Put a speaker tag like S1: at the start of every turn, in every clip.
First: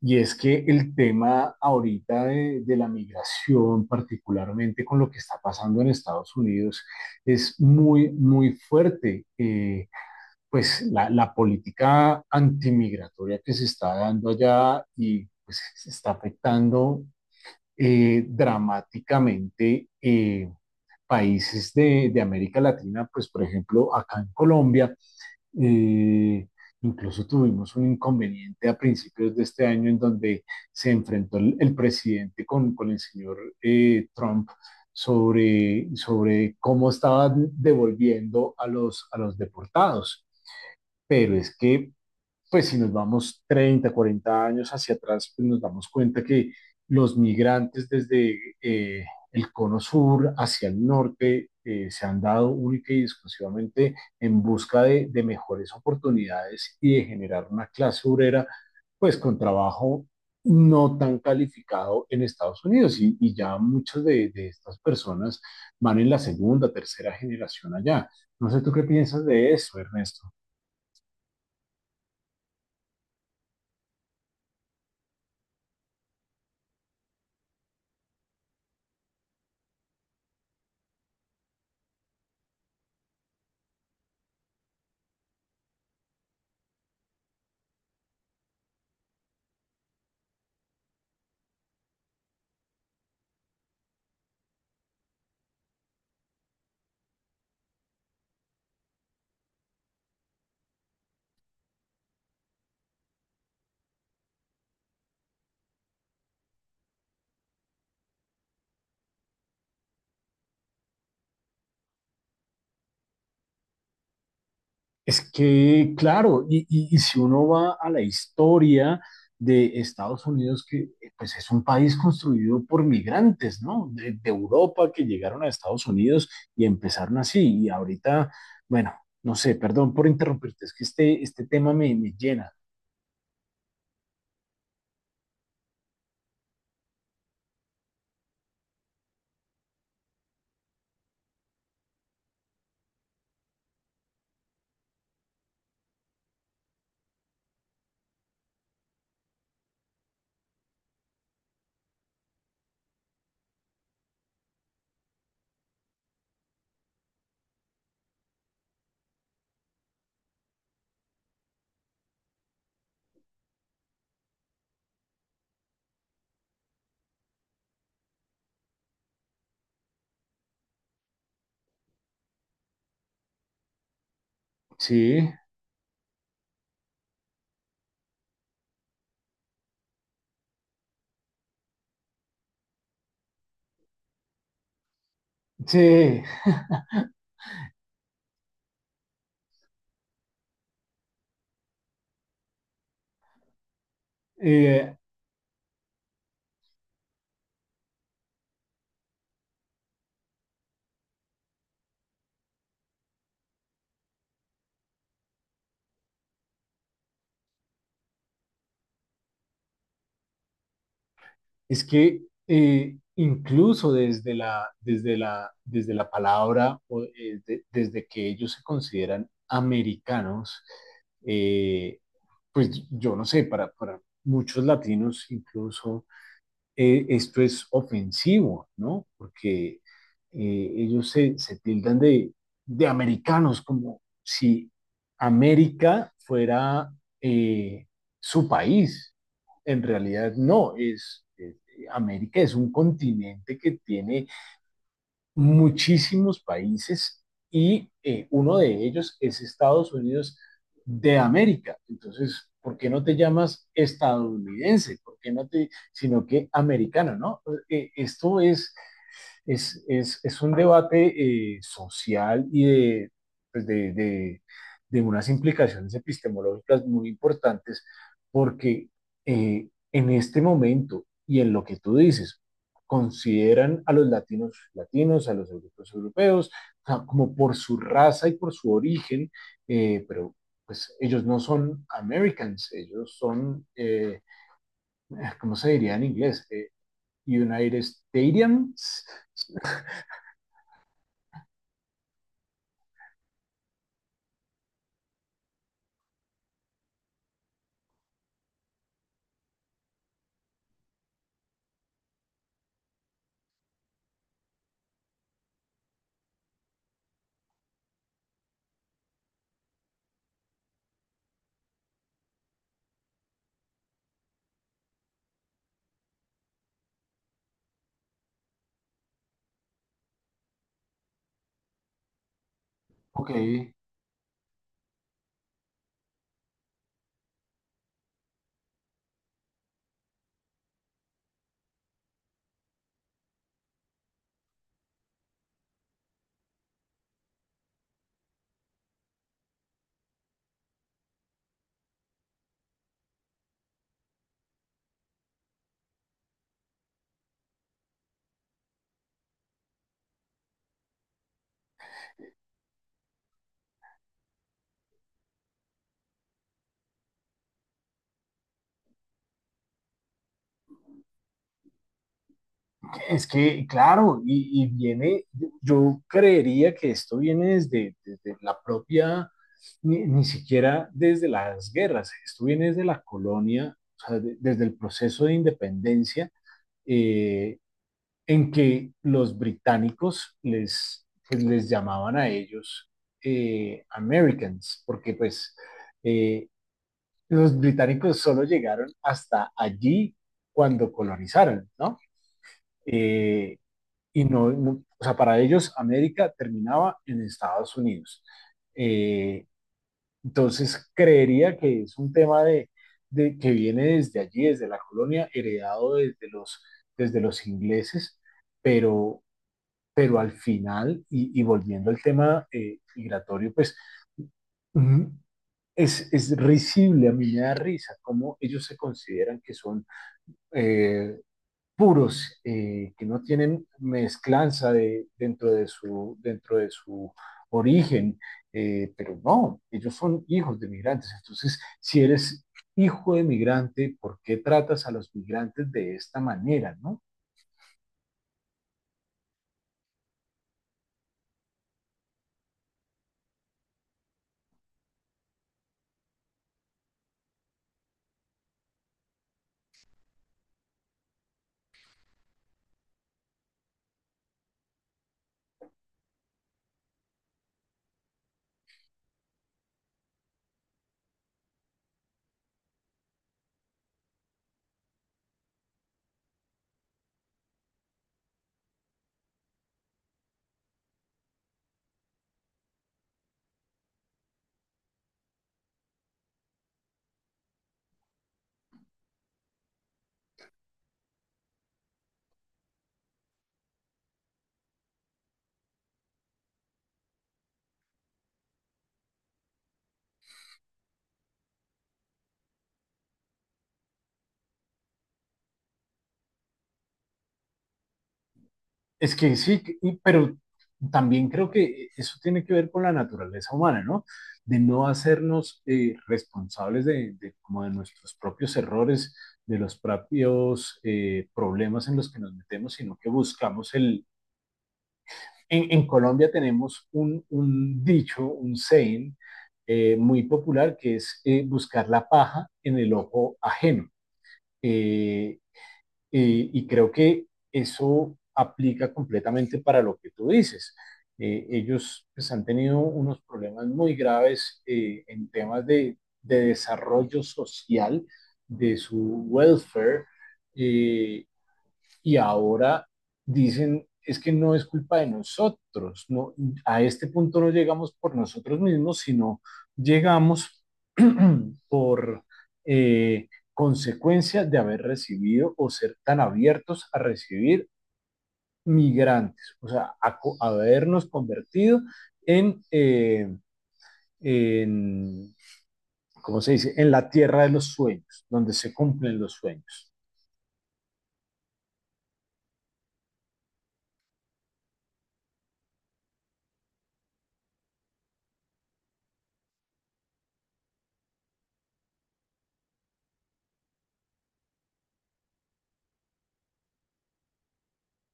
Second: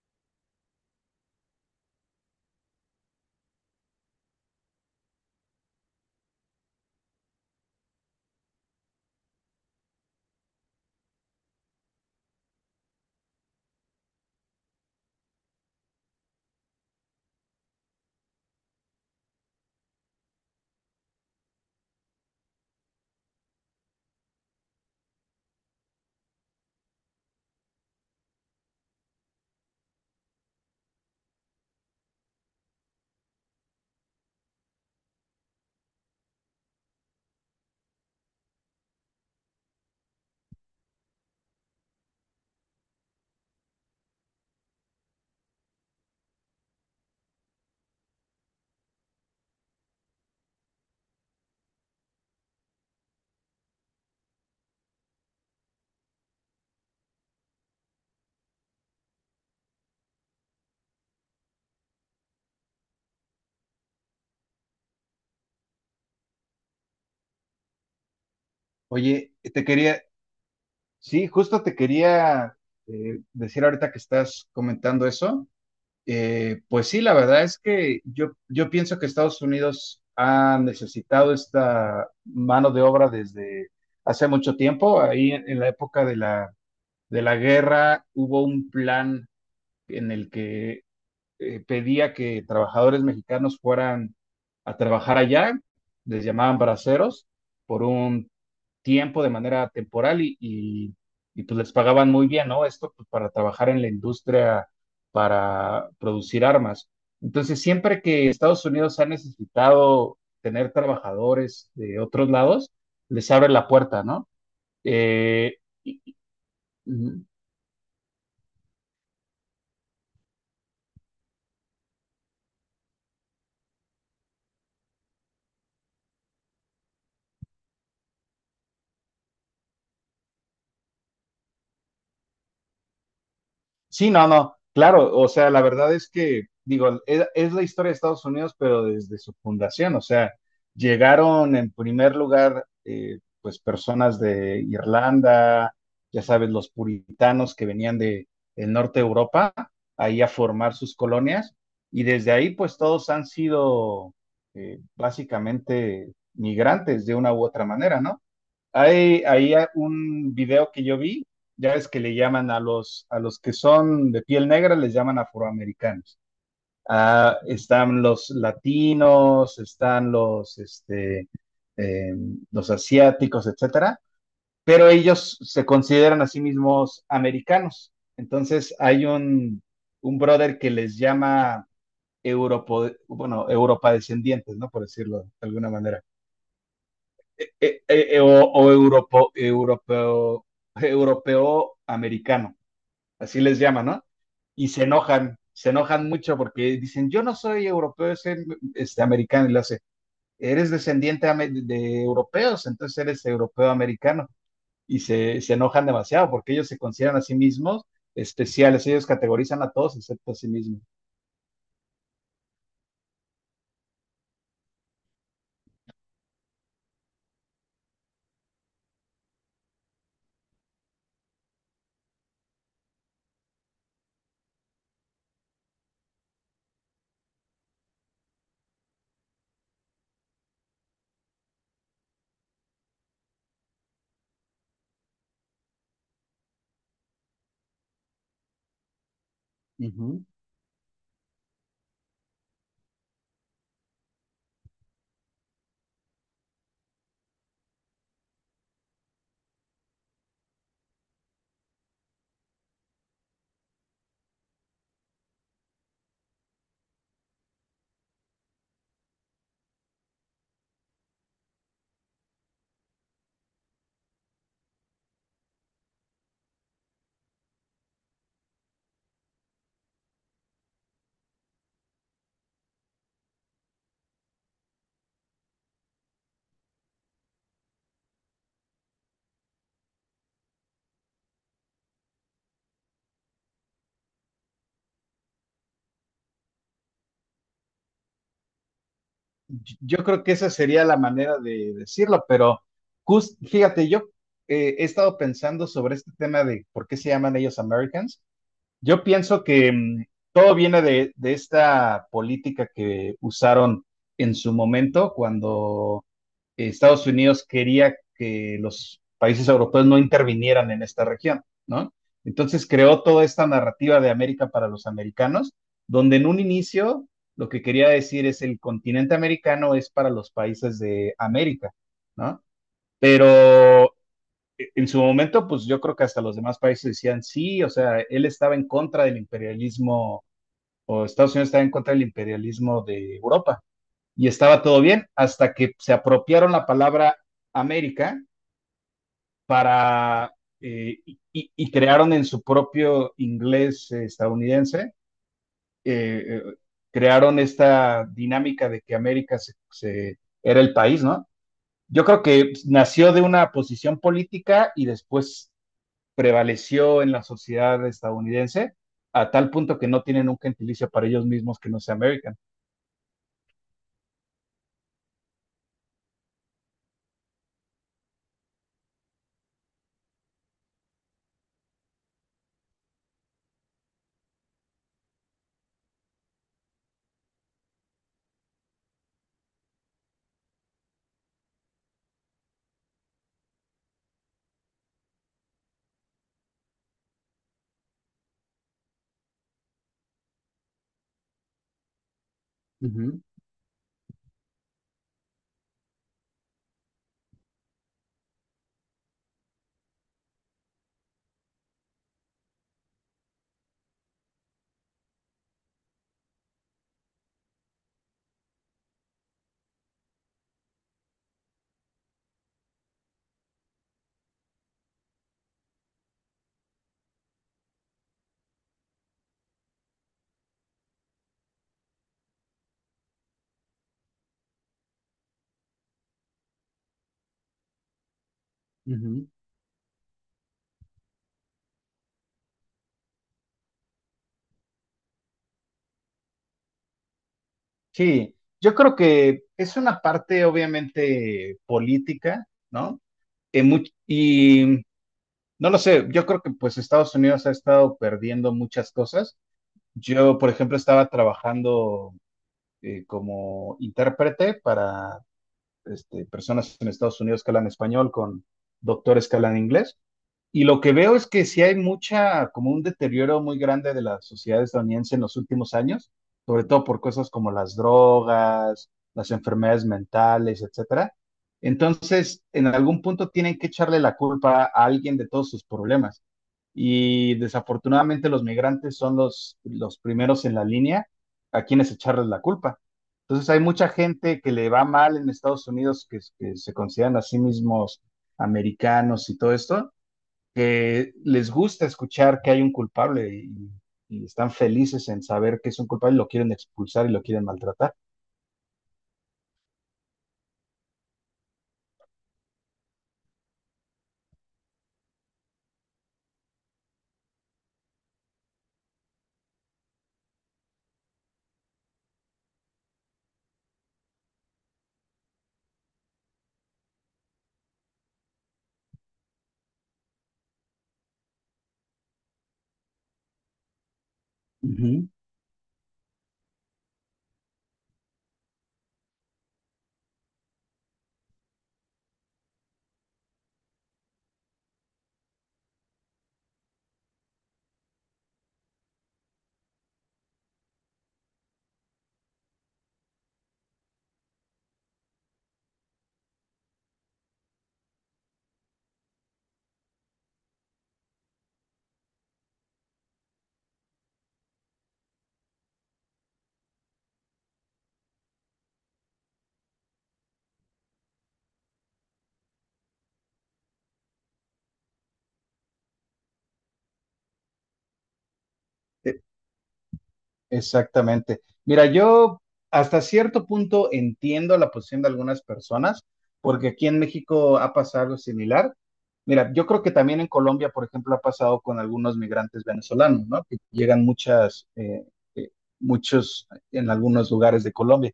S1: Y es que el tema ahorita de la migración, particularmente con lo que está pasando en Estados Unidos, es muy, muy fuerte. Pues la política antimigratoria que se está dando allá y pues se está afectando dramáticamente países de América Latina, pues por ejemplo acá en Colombia eh, incluso tuvimos un inconveniente a principios de este año en donde se enfrentó el presidente con el señor Trump sobre cómo estaban devolviendo a a los deportados. Pero es que pues si nos vamos 30, 40 años hacia atrás, pues nos damos cuenta que los migrantes desde el cono sur hacia el norte se han dado única y exclusivamente en busca de mejores oportunidades y de generar una clase obrera, pues con trabajo no tan calificado en Estados Unidos y ya muchas estas personas van en la segunda, tercera generación allá. No sé tú qué piensas
S2: Oye,
S1: de
S2: te
S1: eso,
S2: quería,
S1: Ernesto.
S2: sí, justo te quería eh, decir ahorita que estás comentando eso. Pues sí, la verdad es que yo pienso que Estados Unidos ha necesitado esta mano de obra desde hace mucho tiempo. Ahí en la época de la guerra hubo un plan en el que pedía que trabajadores mexicanos fueran a trabajar allá, les llamaban braceros, por un tiempo de manera temporal y pues les pagaban muy bien, ¿no? Esto pues, para trabajar en la industria para producir armas. Entonces, siempre que Estados Unidos ha necesitado tener trabajadores de otros lados, les abre la puerta, ¿no?
S1: Es
S2: Eh,
S1: que, claro, y si uno va a la historia de Estados Unidos, que pues es un país construido por migrantes, ¿no? De Europa que llegaron a Estados Unidos y empezaron así. Y ahorita, bueno, no sé, perdón por interrumpirte, es que este tema me llena.
S2: Sí, no, no, claro, o sea, la verdad es que, digo, es la historia de Estados Unidos, pero desde su fundación, o sea, llegaron en primer lugar, pues, personas de Irlanda, ya sabes, los puritanos que venían de, el norte de Europa, ahí a formar sus colonias, y desde ahí, pues, todos han sido básicamente migrantes de una u otra manera, ¿no? Hay, ahí un video que yo vi, ya ves que le llaman a los que son de piel negra, les llaman afroamericanos. Ah, están los latinos, están los, eh, los asiáticos, etcétera, pero
S1: Sí,
S2: ellos se consideran a sí mismos americanos. Entonces hay un brother que les llama Europa descendientes, ¿no? Por decirlo de alguna manera
S1: sí.
S2: europeo, europeo americano, así les llaman, ¿no? Y
S1: Eh,
S2: se enojan mucho porque dicen, yo no soy europeo, soy americano, y le hace, eres de europeos, entonces eres europeo americano, y se enojan demasiado porque ellos se consideran a sí mismos especiales, ellos categorizan a todos excepto a sí mismos.
S1: Es que incluso desde la, desde la, desde la palabra, o, desde que ellos se consideran americanos, eh, pues yo no sé, para muchos latinos incluso esto es ofensivo, ¿no? Porque ellos se, se tildan de americanos, como si América fuera eh, su país. En realidad no, América es un continente que tiene muchísimos países y uno de ellos es Estados Unidos de América. Entonces, ¿por qué no te llamas estadounidense? ¿Por qué no te, sino que americano, ¿no? Esto es es un debate social pues, de unas implicaciones epistemológicas muy importantes, porque en este momento y en lo que tú dices, consideran a los latinos latinos, a los europeos europeos, o sea, como por su raza y por su origen, pero pues ellos no son Americans, ellos son, ¿cómo se diría en inglés? United Stadiums.
S2: Yo creo que esa sería la manera de decirlo, pero fíjate, yo he estado pensando sobre este tema de por qué se llaman ellos Americans. Yo pienso que todo viene de esta política que usaron en su momento cuando Estados Unidos quería que los países europeos no intervinieran en esta región, ¿no? Entonces creó toda esta narrativa de América para los americanos, donde en un inicio lo que quería decir es el continente americano es para los países de América, ¿no?
S1: Ok,
S2: Pero en su momento, pues yo creo que hasta los demás países decían sí, o sea, él estaba en contra del imperialismo, o Estados Unidos estaba en contra del imperialismo de Europa, y estaba todo bien hasta que se apropiaron la palabra América para eh, y, crearon en su propio inglés estadounidense, eh, eh, crearon esta dinámica de que América era el país, ¿no? Yo creo que nació de una posición política y después prevaleció en la sociedad estadounidense a tal punto que no tienen un gentilicio para ellos mismos que no sea American.
S1: es que, claro, y viene, yo creería que esto viene desde, desde la propia, ni, ni siquiera desde las guerras, esto viene desde la colonia, o sea, desde el proceso de independencia, eh, en que los británicos les, pues, les llamaban a ellos Americans, porque pues eh, los británicos solo llegaron hasta allí cuando colonizaron, ¿no?
S2: Uh -huh,
S1: Eh, o sea, para ellos América terminaba en Estados Unidos. Eh, entonces, creería que es un tema de que viene desde allí, desde la colonia, heredado desde desde los ingleses, pero, pero al final, y volviendo al tema migratorio, pues mm, es risible, a mí me da risa cómo ellos se consideran que son eh, puros, que no tienen mezclanza dentro de su origen,
S2: uh
S1: pero
S2: -huh.
S1: no, ellos son hijos de migrantes. Entonces, si eres hijo de migrante, ¿por qué tratas a los migrantes de esta manera, no?
S2: Sí, yo creo que es una parte obviamente política, ¿no? Y no lo sé, yo creo que pues Estados Unidos ha estado perdiendo muchas cosas. Yo, por ejemplo, estaba trabajando como intérprete para personas en Estados Unidos que hablan español con doctores que hablan inglés. Y lo que veo es que sí hay mucha, como un deterioro muy grande de la sociedad estadounidense en los últimos años, sobre todo por cosas como las drogas, las enfermedades mentales, etcétera. Entonces, en algún punto tienen que echarle la culpa a alguien de todos sus problemas. Y desafortunadamente los migrantes son los primeros en la línea a quienes echarles la culpa. Entonces hay mucha gente que le va mal en Estados Unidos, que se consideran a sí mismos americanos y todo esto, que les gusta escuchar que hay un culpable y están felices en saber que es un culpable, lo quieren expulsar y lo quieren maltratar.
S1: Es que sí, pero también creo que eso tiene que ver con la naturaleza humana, ¿no? De no hacernos responsables como de nuestros propios errores, de los propios problemas en los que nos metemos, sino que buscamos el... en Colombia tenemos un dicho, un saying muy popular que es buscar la paja en el ojo ajeno.
S2: Ujú.
S1: Eh, y creo que eso aplica completamente para lo que tú dices. Ellos pues, han tenido unos problemas muy graves en temas desarrollo social, de su welfare, eh, y ahora dicen, es que no es culpa de nosotros, no, a este punto no llegamos por nosotros mismos, sino llegamos por consecuencia de haber recibido o ser tan abiertos a recibir migrantes, o sea, a habernos convertido en, eh, en, ¿cómo se dice?, en la tierra de los sueños, donde se
S2: Eh,
S1: cumplen los sueños.
S2: Exactamente. Mira, yo hasta cierto punto entiendo la posición de algunas personas, porque aquí en México ha pasado algo similar. Mira, yo creo que también en Colombia, por ejemplo, ha pasado con algunos migrantes venezolanos, ¿no? Que llegan muchas, eh, muchos en algunos lugares de Colombia.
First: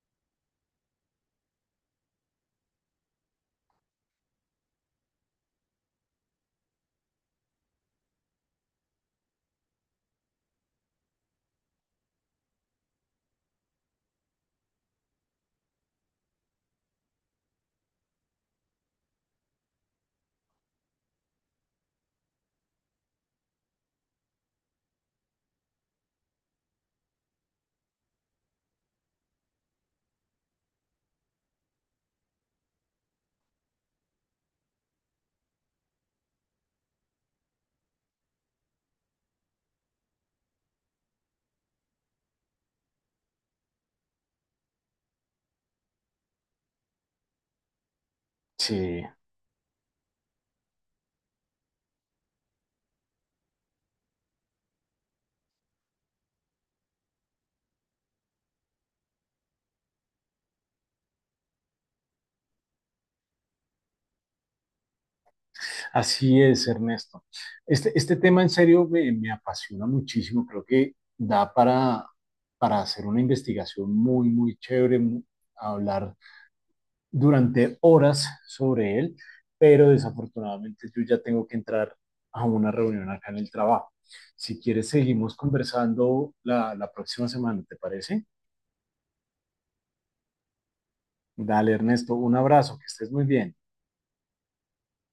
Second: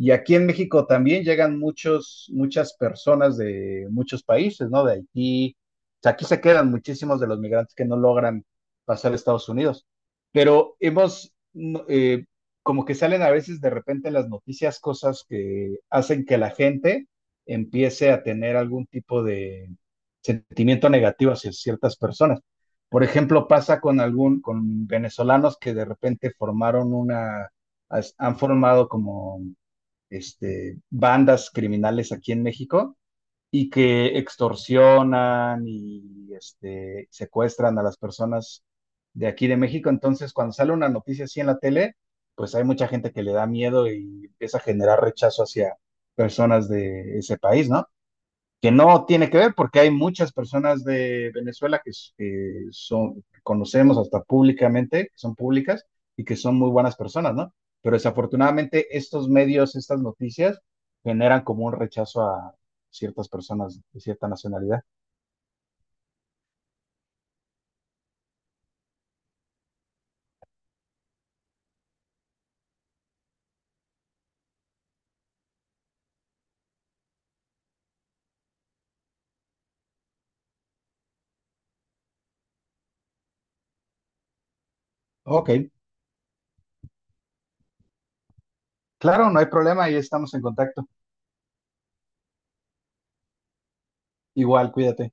S2: Y aquí en México también llegan muchos, muchas personas de muchos países, ¿no? De Haití. O sea, aquí se quedan muchísimos de los migrantes que no logran pasar a Estados Unidos. Pero hemos, no, como que salen a veces de repente en las noticias cosas que hacen que la gente empiece a tener algún tipo de sentimiento negativo hacia ciertas personas. Por ejemplo, pasa con algún, con venezolanos que de repente formaron han formado como bandas criminales aquí en México y que extorsionan y secuestran a las personas de aquí de México. Entonces, cuando sale una noticia así en la tele, pues hay mucha gente que le da miedo y empieza a generar rechazo hacia personas de ese país, ¿no? Que
S1: Sí.
S2: no tiene que ver porque hay muchas personas de Venezuela que, son, conocemos hasta públicamente, que son públicas y que son muy buenas personas, ¿no? Pero desafortunadamente estos medios, estas noticias, generan como un rechazo a ciertas personas de cierta nacionalidad.
S1: Así es, Ernesto. Este tema en serio me, me apasiona muchísimo. Creo que da para hacer una investigación muy, muy chévere, hablar durante horas sobre él, pero desafortunadamente yo ya tengo que entrar a una reunión acá en el trabajo. Si quieres, seguimos
S2: Ok,
S1: conversando la próxima semana, ¿te parece?
S2: claro, no hay problema, ahí estamos en contacto.
S1: Dale, Ernesto, un abrazo, que estés muy bien.
S2: Igual, cuídate.